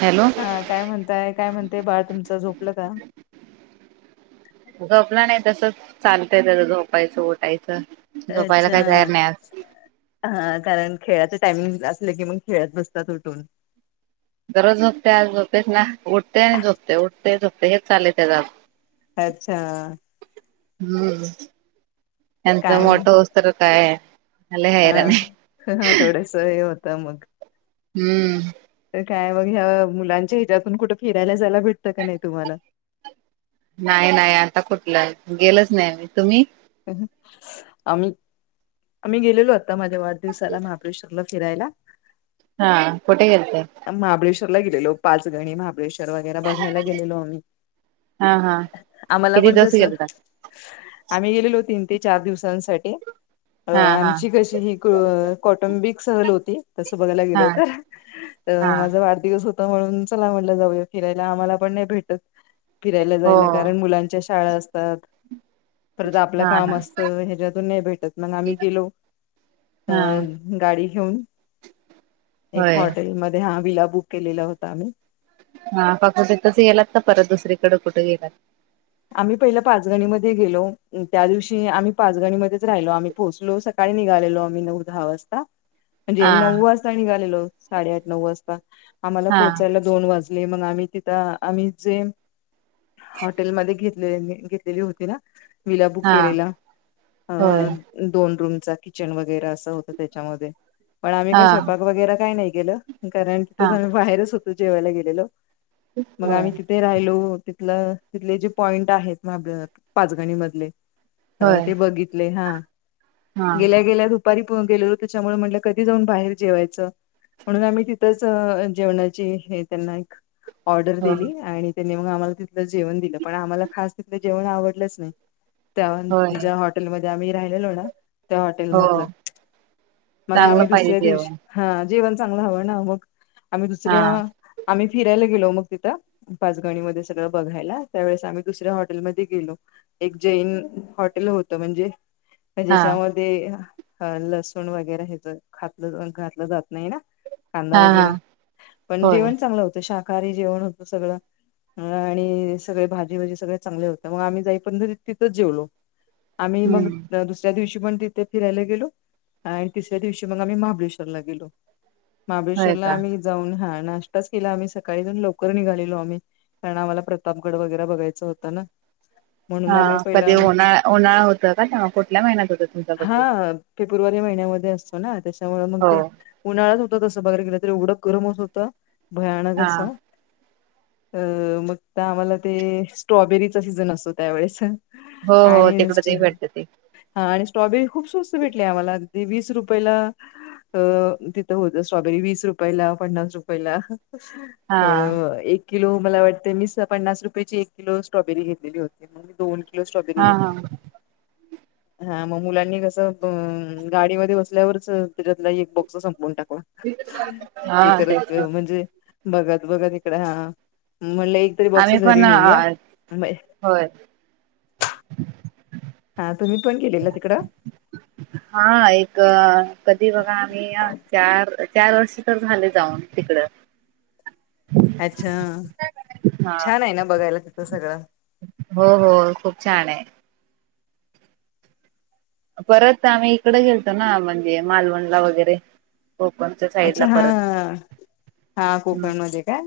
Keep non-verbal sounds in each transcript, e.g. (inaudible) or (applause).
Hello. हा काय म्हणताय? काय म्हणतय बाळ तुमचं झोपलं का? झोपला नाही तसच चालतंय त्याज झोपायचं उटायचं. अच्छा हा कारण खेळाचं टायमिंग असलं की मग खेळत बसतात उठून. दररोज झोपते आज झपतेच ना उठते आणि झोपते उठते झोपते हेच चाललय त्याज अच्छा हम्म त्यांचं काय मग मोठ होस्त काय लय हा हैराण आहे ह थोडेस हे होतं मग हम्म तर काय मग ह्या मुलांच्या हिच्यातून कुठं फिरायला जायला भेटतं का नाही तुम्हाला नाही नाही आता कुठलं गेलंच नाहीही तुम्ही आम्ही आम्ही गेलेलो आता माझ्या वाढदिवसाला महाबळेश्वरला फिरायला. हा कोटे गेलते. महाबळेश्वरला गेलेलो पाच गणी महाबळेश्वर. (unintelligible) बघायला गेलेलो आम्ही हा हा आम्हाला किती पण दिवस कस गेलता आम्ही गेलेलो तीन ते चार दिवसांसाठी अ हा हा आमची कशी अ कौटुंबिक सहल होती. तसं बघायला हा गेलं तर हा माझा वाढदिवस हो म्हणून चला म्हणलं जाऊया फिरायला आम्हाला पण नाही भेटत. फिरायला हो जायला कारण मुलांच्या शाळा असतात. परता आपलं हा ना काम असतं ह्याच्यातून नाही भेटत मग आम्ही गेलो अ हा गाडी घेऊन एक होय हॉटेल मध्ये हा विला बुक केलेला होता आम्ही. हा फक्त तिथंच गेलात का परत दुसरीकड कुठ गेलात. आम्ही पहिलं पाचगणीमध्ये गेलो त्या दिवशी आम्ही पाचगणीमध्येच राहिलो आम्ही पोहोचलो स सकाळी निघालेलो आम्ही नऊ, दहा वाजता. म्हणजे हा नऊ वाजता निघालेलो साडे आठ, नऊ वाजता आम्हाला हा पोहोचायला दोन वाजले मग आम्ही तिथं आम्ही जे मध्ये घेत घेतलेली होती ना विला बुक हा केलेला अ होय दोन रूमचा किचन वगैरे असं होतं त्याच्यामध्ये. पण आम्ही हा काही स्वयपाक वगैरे काही नाही गेलं कारण हा तिथंच आम्ही बाहेरच होतो जेवायला गेलेलो. मग होय आम्ही तिथे राहिलो तिथलं तिथले जे पॉईंट आहेत महाब पाचगणी मधले. अ होय ते बघितले हा हा गेल्या गेल्या द दुपारी गेल होत त्याच्यामुळे म्हटलं कधी जाऊन बाहेर जेवायचं. म्हणून आम्ही तिथंच अ जेवणाची हे त्यांना एक ऑर्डर हो दिली आणि तेनी आम्हाला तिथच जेवण दिलं पण आम्हाला खास तिथलं जेवण आवडलच नाही त होय ज्या हॉट हॉटेल मधे आम्ही राहिलेलो ना त्या हॉटेल हो मधलं मग चांगलं आम्ही पाहिजे दुसऱ्या दिवशी जेवण हा जेवण चांगलं हवं ना मग आम्ही हा दुसऱ्या आम्ही फिरायला गेलो मग तिथं पाचगणीमध्ये सगळं बघायला त्यावेळेस आम्ही दुसऱ्या हॉटेलमध्ये गेलो. एक जैन हॉटेल होतं म्हणजे हा ज्याच्यामध्ये लसूण वगैरे हेज खात घातलं जात नाही ना. कांदा हा हा वगैरा पण होय जेवण चांगलं होतं शाकाहारी जेवण होतं सगळं. आणि सगळे भाजी भाजी सगळे चांगले होते मग आम्ही जाई पर्यंत तिथच जेवलो. आम्ही मग हम्म दुसऱ्या दिवशी पण ती फिरायला गेलो आणि तिसऱ्या दिवशी मग आम्ही महाबळेश्वरला गेलो. होय महाबळेश्वरला का आम्ही जाऊन हा नाश्ताच केला आम्ही सकाळी जाऊन लवकर निघालेलो आम्ही कारण आम्हाला प्रतापगड वगैरे बघायचं होता ना म्हणून हा आम्ही पहिला कधी उन्हाळा होत का तेव्हा कुठल्या महिन्यात होता तुमचा हा बडे फेब्रुवारी महिन्यामध्ये असतो ना त्याच्यामुळे मग हो ते उन्हाळात होत तसं बाहेर गेलं तरी एवढं गरम होत होतं भयानक हा अस अ मग आम्हाला ते स्ट्रॉबेरीचा सीझन असतो त्यावेेळेस. हो हो आणि तिकड स्ट- ते भेटतं ते हा आणि स्ट्रॉबेरी खूप स्वस्त भेटली आम्हाला अगदी वीस रुपयला. अ तिथं होत स्ट्रॉबेरी वीस रुपयाला, पन्नास रुपययाला हा ह एक किलो मला वाटते मी स पन्नास रुपयाेची एक किलो स्ट्रॉबेरी घेतली होती मग दोन स्ट्रॉबेरी हा घेतली. हा हा मग मुलांनी कसं गाडीमध्ये बसल्यावरच तिच्यातला एक बॉक्स संपवून टाकला हा एकच तेच की म्हणजे बघत बघत इकडे हा म्हणलं एक तरी बॉक्स आम्ही पण घरी नेऊया नाही होय हा तुम्ही पण गेलेला तिकडं हा एक कधी बघा आम्ही अ चार चार वर्ष झाले जाऊन तिकड अच्छा हा छान आहे ना बघायला तिथं सगळं हो हो खूप छान आहे. परत आम्ही इकडे गेलतो ना म्हणजे मालवणला वगैरे. कोकणच्या साईड ला अच्छा हा परत हा कोकण मध्ये काय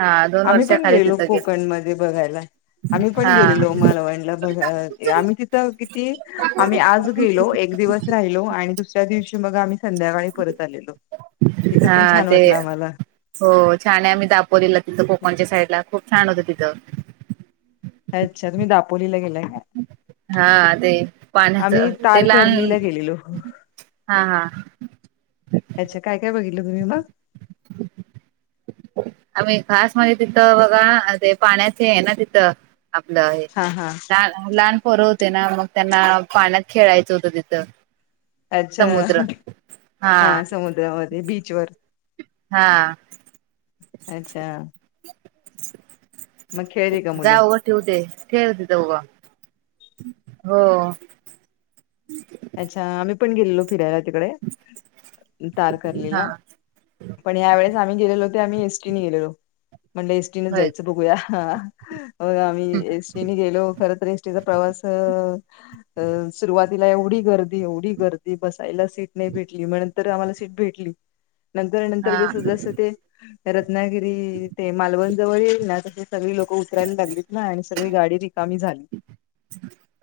हा दोन आम्ही पण वर्षाखाली गेलेलो तिथं गेलो कोकणमध्ये बघायला आम्ही पण हा गेलेलो मालवणला बघ ते आम्ही तिथं किती आम्ही आज गेलो एक दिवस राहिलो आणि दुसऱ्या दिवशी मग आम्ही संध्याकाळी परत आलेलो तिथं हा पण छान ते वाटलं आम्हाला. हो छान आहे आम्ही दापोलीला तिथं कोकणच्या साईड ला खूप छान होतं तिथं अच्छा तुम्ही दापोलीला गेलाय का हा ते पाण्याच आम्ही ते लहान तारकर्लीला गेलेलो. हा हा अच्छा काय काय बघितलं तुम्ही मग आम्ही खास म्हणजे तिथं बघा ते पाण्याचे आहे ना तिथं आपलं हे हा हा लहान लहान पोरं होते ना मग त्यांना पाण्यात खेळायचं होतं तिथं अच्छा समुद्र हा समुद्रामध्ये बीच वर हा अच्छा मग खेळली का मूल जा उगं ठेवते ठेव तिथं उभा हो अच्छा आम्ही पण गेलोलो फिरायला तिकडे हा तारकर्लीला पण या वेळेस आम्ही गेलेलो ते आम्ही एसटी न गेलेलो म्हटले एसटी न होय जायचं बघूया आम्ही एसटी गेलो खर तर एसटीचा प्रवास अ सुरुवातीला एवढी गर्दी एवढी गर्दी बसायला सीट नाही भेटली मग नंतर आम्हाला सीट भेटली. नंतर नंतर हा जस जसं ते रत्नागिरी ते मालवण जवळ येईल ना तसे सगळी लोक उतरायला लागलीत ना आणि सगळी गाडी रिकामी झाली.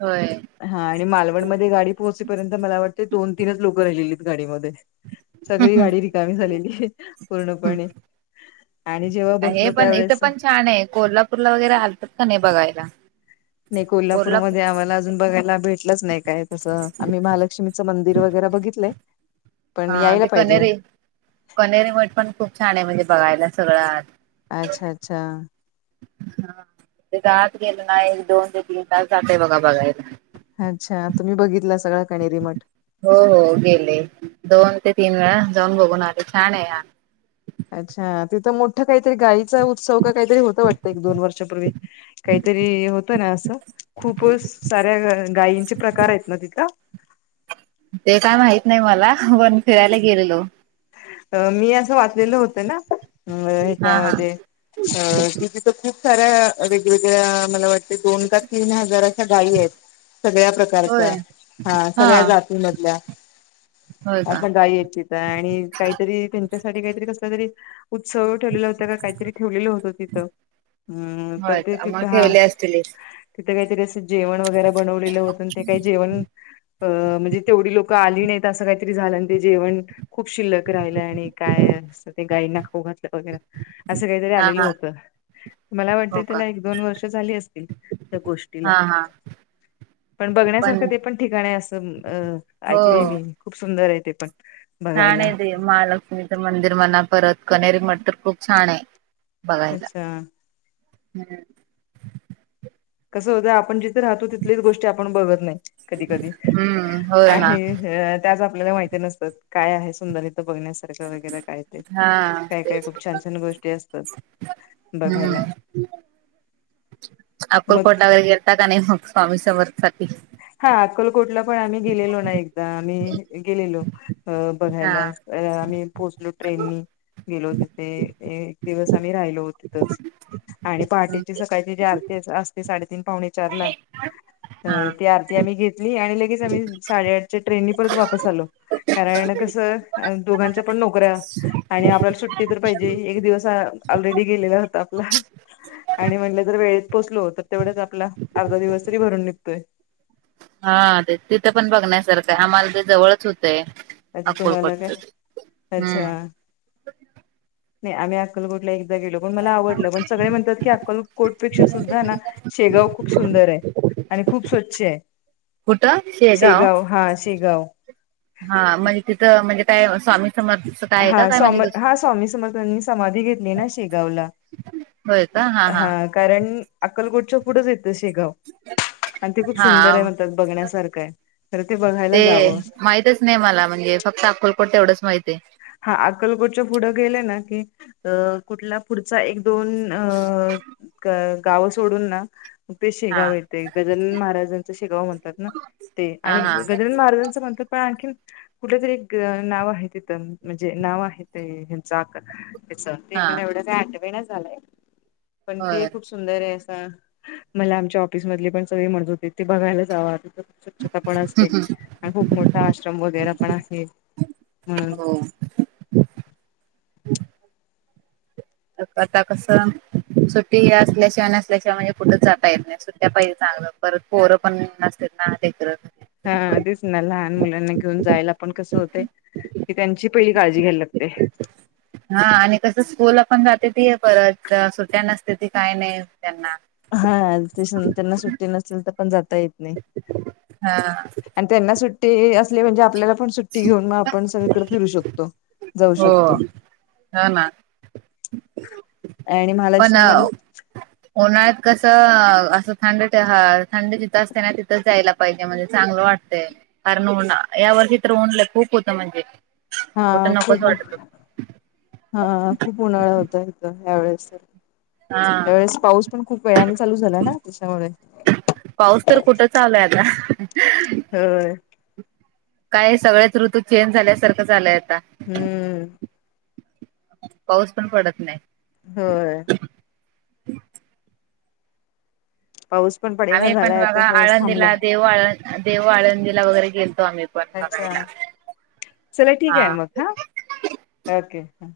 होय हा आणि मालवणमध्ये गाडी पोहोचपर्यंत मला वाटते दोन तीनच लोकं राहिलेलीत गाडीमध्ये सगळी गाडी रिकामी झालेली आहे पूर्णपणे आणि जेव्हा हे बसलो पण त्यावे इथं पण छान आहे कोल्हाप ूरला वगैरे आलतात का नाही बघायला नाही कोल्हापूरमध्ये कोल्हापूर आम्हाला अजून बघायला भेट लंच नाही काय तसं आम्ही महालक्ष्मीचं मंदिर वगैरे बघितलंय पण हा यायला ते पाहिजे कनेरीे कनेरीे मठ पण खूप छान आहे म्हणजे बघायला सगळं अच्छा अच्छा हा ते जात गेलं नाही दोन ते तीन तास सात आहे बघा बघायला अच्छा तुम्ही बघितला सगळा कणेरी मठ हो हो गेले दोन ते तीन वेळा जाऊन बघून आले छान आहे अच्छा तिथं मोठं काहीतरी गाईचा उत्सव का काहीतरी होत वाटतं एक दोन वर्षापूर्वी काहीतरी होत ना असं खूप साऱ्या गायींचे प्रकार आहेत ना तिथ ते काय माहीत नाही मला पण फिरायला गेलेलो अ मी असं वाचलेलं होतं ना हा हा ह्याच्यामध्ये अ तिथ तर खूप साऱ्या वेगवेगळ्या मला वाट दोन का तीन हजार अशा गायी आहेत सगळ्या प्रकारच्या होय हा सगळ्या जाती मधल्या होय का असं गय इच्छित आहे आणि काहीतरी त्यांच्यासाठी काहीतरी कसला तरी उत्सव ठेवलेला तथ काहीतरी ठेवलेलं होतं तिथं तर होय ते का मग तिथ हा ठेवले असतील तिथ काहीतरी अस जेवण वगैरे बनवलेलं होतं ते काही जेवण अ म्हणजे तेवढी लोक आली नाही ं काहीतरी झालं ते जेवण खूप शिल्लक राहिलं आणि काय अस ते गाईंना खू घातलं वगैरे असं काहीतरी हा आलेलं हा होतं मला हो वाटते का त्याला एक दोन वर्ष झाली असतील त्या गोष्टीला हा हा पण बघण्यासारखं ते पण ठिकाण आहे असं हो ऐकलेय मी खूप सुंदर आहे ते पण बघायला छान आहे ते महालक्ष्मीच मंदिर म्हणा परत कनेरी मठ तर खूप छान आहे बघायला अच्छा कसं होतं आपण जिथे राहतो तिथलीच गोष्टी आपण बघत नाही कधी कधी हम्म होय ना आणि त्याच आपल्याला माहिती नसतात काय आहे सुंदर बघण्यासारखं वगैरे काय ते हा काय काय तेच खूप छान छान गोष्टी असतात हम्म बघायला मग अक्कलकोटला वगैरे गेलता का नाही मग स्वामी समर्थ साठी हा अक्कलकोटला पण आम्ही गेलेलो ना एकदा आम्ही गेलेलो हा बघायला आम्ही पोहोचलो ट्रेननी गेलो तिथे एक दिवस आम्ही राहिलो तिथच आणि पहाटेची सकाळची जी आरती आती साडेतीन पावणे चार ला अ हा ती आरती आम्ही घेतली आणि लगेच आम्ही साडेआठच्या ट्रेननी परत वापस आलो कारण कसं दोघांच्या पण नोकऱ्या आणि आपल्याला सुट्टी तर पाहिजे एक दिवस ऑलरेडी गेलेला होता आपला आणि म्हटलं जर वेळेत पोचलो तर तेवढेच आपला अर्धा दिवस तरी भरून निघतोय हा ते तिथं पण बघण्यासारखं आम्हाला ते जवळच होतंय अ तुम्हाला काय अक्कलकोटच अच्छा हम्म नाही आम्ही अक्कलकोटला एकदा गेलो पण मला आवडलं पण सगळे म्हणतात की अक्कलकोटपेक्षा सुद्धा ना शेगाव खूप सुंदर आहे आणि खूप स्वच्छ आहे कुठ शेगाव हा शेगाव हा म्हणजे तिथं म्हणजे काय स्वामी समर्थ हा सम हा स्वामी समर्थांनी समाधी घेतली ना शेगावला होय का हा हा कारण अक्कलकोटच्या पुढंच येतं शेगाव आणि ते खूप सुंदर हा आहे म्हणतात बघण्यासारखं आहे तर ते बघायला जावं माहितच नाही मला म्हणजे फक्त अक्कोलकोट तेवढंच माहती आहे हा अकलकोटच्या पुढं गेले ना की अ कुठल्या पुढचा एक दोन अ गावं सोडून ना ते हा शेगाव येते एक गजन महाराजांचा शेगाव म्हणतात ना ते हा आणि हा गजानन महाराजांचं म्हटलं पण आणखी कुठ तरी नाव आहे तिथं म्हणजे नाव आहे तेंचाक ते हा मला एवढ्या काही आठवण झालंय पण ते होय खूप सुंदर आहे असं मला आमच्या ऑफिस मधले पण सगळे म्हणत होते ते बघायलाच जावं स्वच्छता पण असते आणि खूप मोठा आश्रम वगैरे पण आहे म्हणून हो आता कसं सुट्टी असल्याशिवाय नसल्याशिवाय म्हणजे कुठेच जाता येेत नाही ्या पाहिजे चांगलं परत पोरं पण नसत ना ते करत हा तेच ना लहान मुलांना घेऊन जायला पण कस होते की त्यांची पहिली काळजी घ्यायला लागते हा आणि कसं स्कूल पण जाते ती परत सुट्या नसते ती काय नाही त्यांना हा ते त्यांना सुट्टी नसेल तर पण जाता येत नाही हा त्यांना सुट्टी असली म्हणजे आपल्याला पण सुट्टी घेऊन मग आपण सगळीकडे फिरू शकतो जाऊ हो शकतो हा ना आणि महालक्ष्मी मंद प उन्हाळ्यात कसं असं थंड ह थंड तिथं असते ना तिथंच जायला पाहिजे म्हणजे चांगलं वाटते कारण उन या वर्षी तर ऊनलं खूप होत म्हणजे हा कुठं नकोच खूप वाटत होतं हा खूप उन्हाळा होता इथ हवेेळेस तर हा. त्यावेळेस पाऊस पण खूप वेळाने चालू झाला ना त्याच्यामुळे पाऊस तर कुठं चाललाय आला ह हो काय सगळ्याच ऋतू चेंज झाल्यासारखं झालंय आता हम्म पाऊस पण पडत नाही हो पाऊस पण प आम्ही पण बघा आळंदीला देऊ आळ देऊ आळंदीला वगैरे गेलतो आम्ही पण अच्छा बघायला. चला ठीक आहे मग हा ओके ह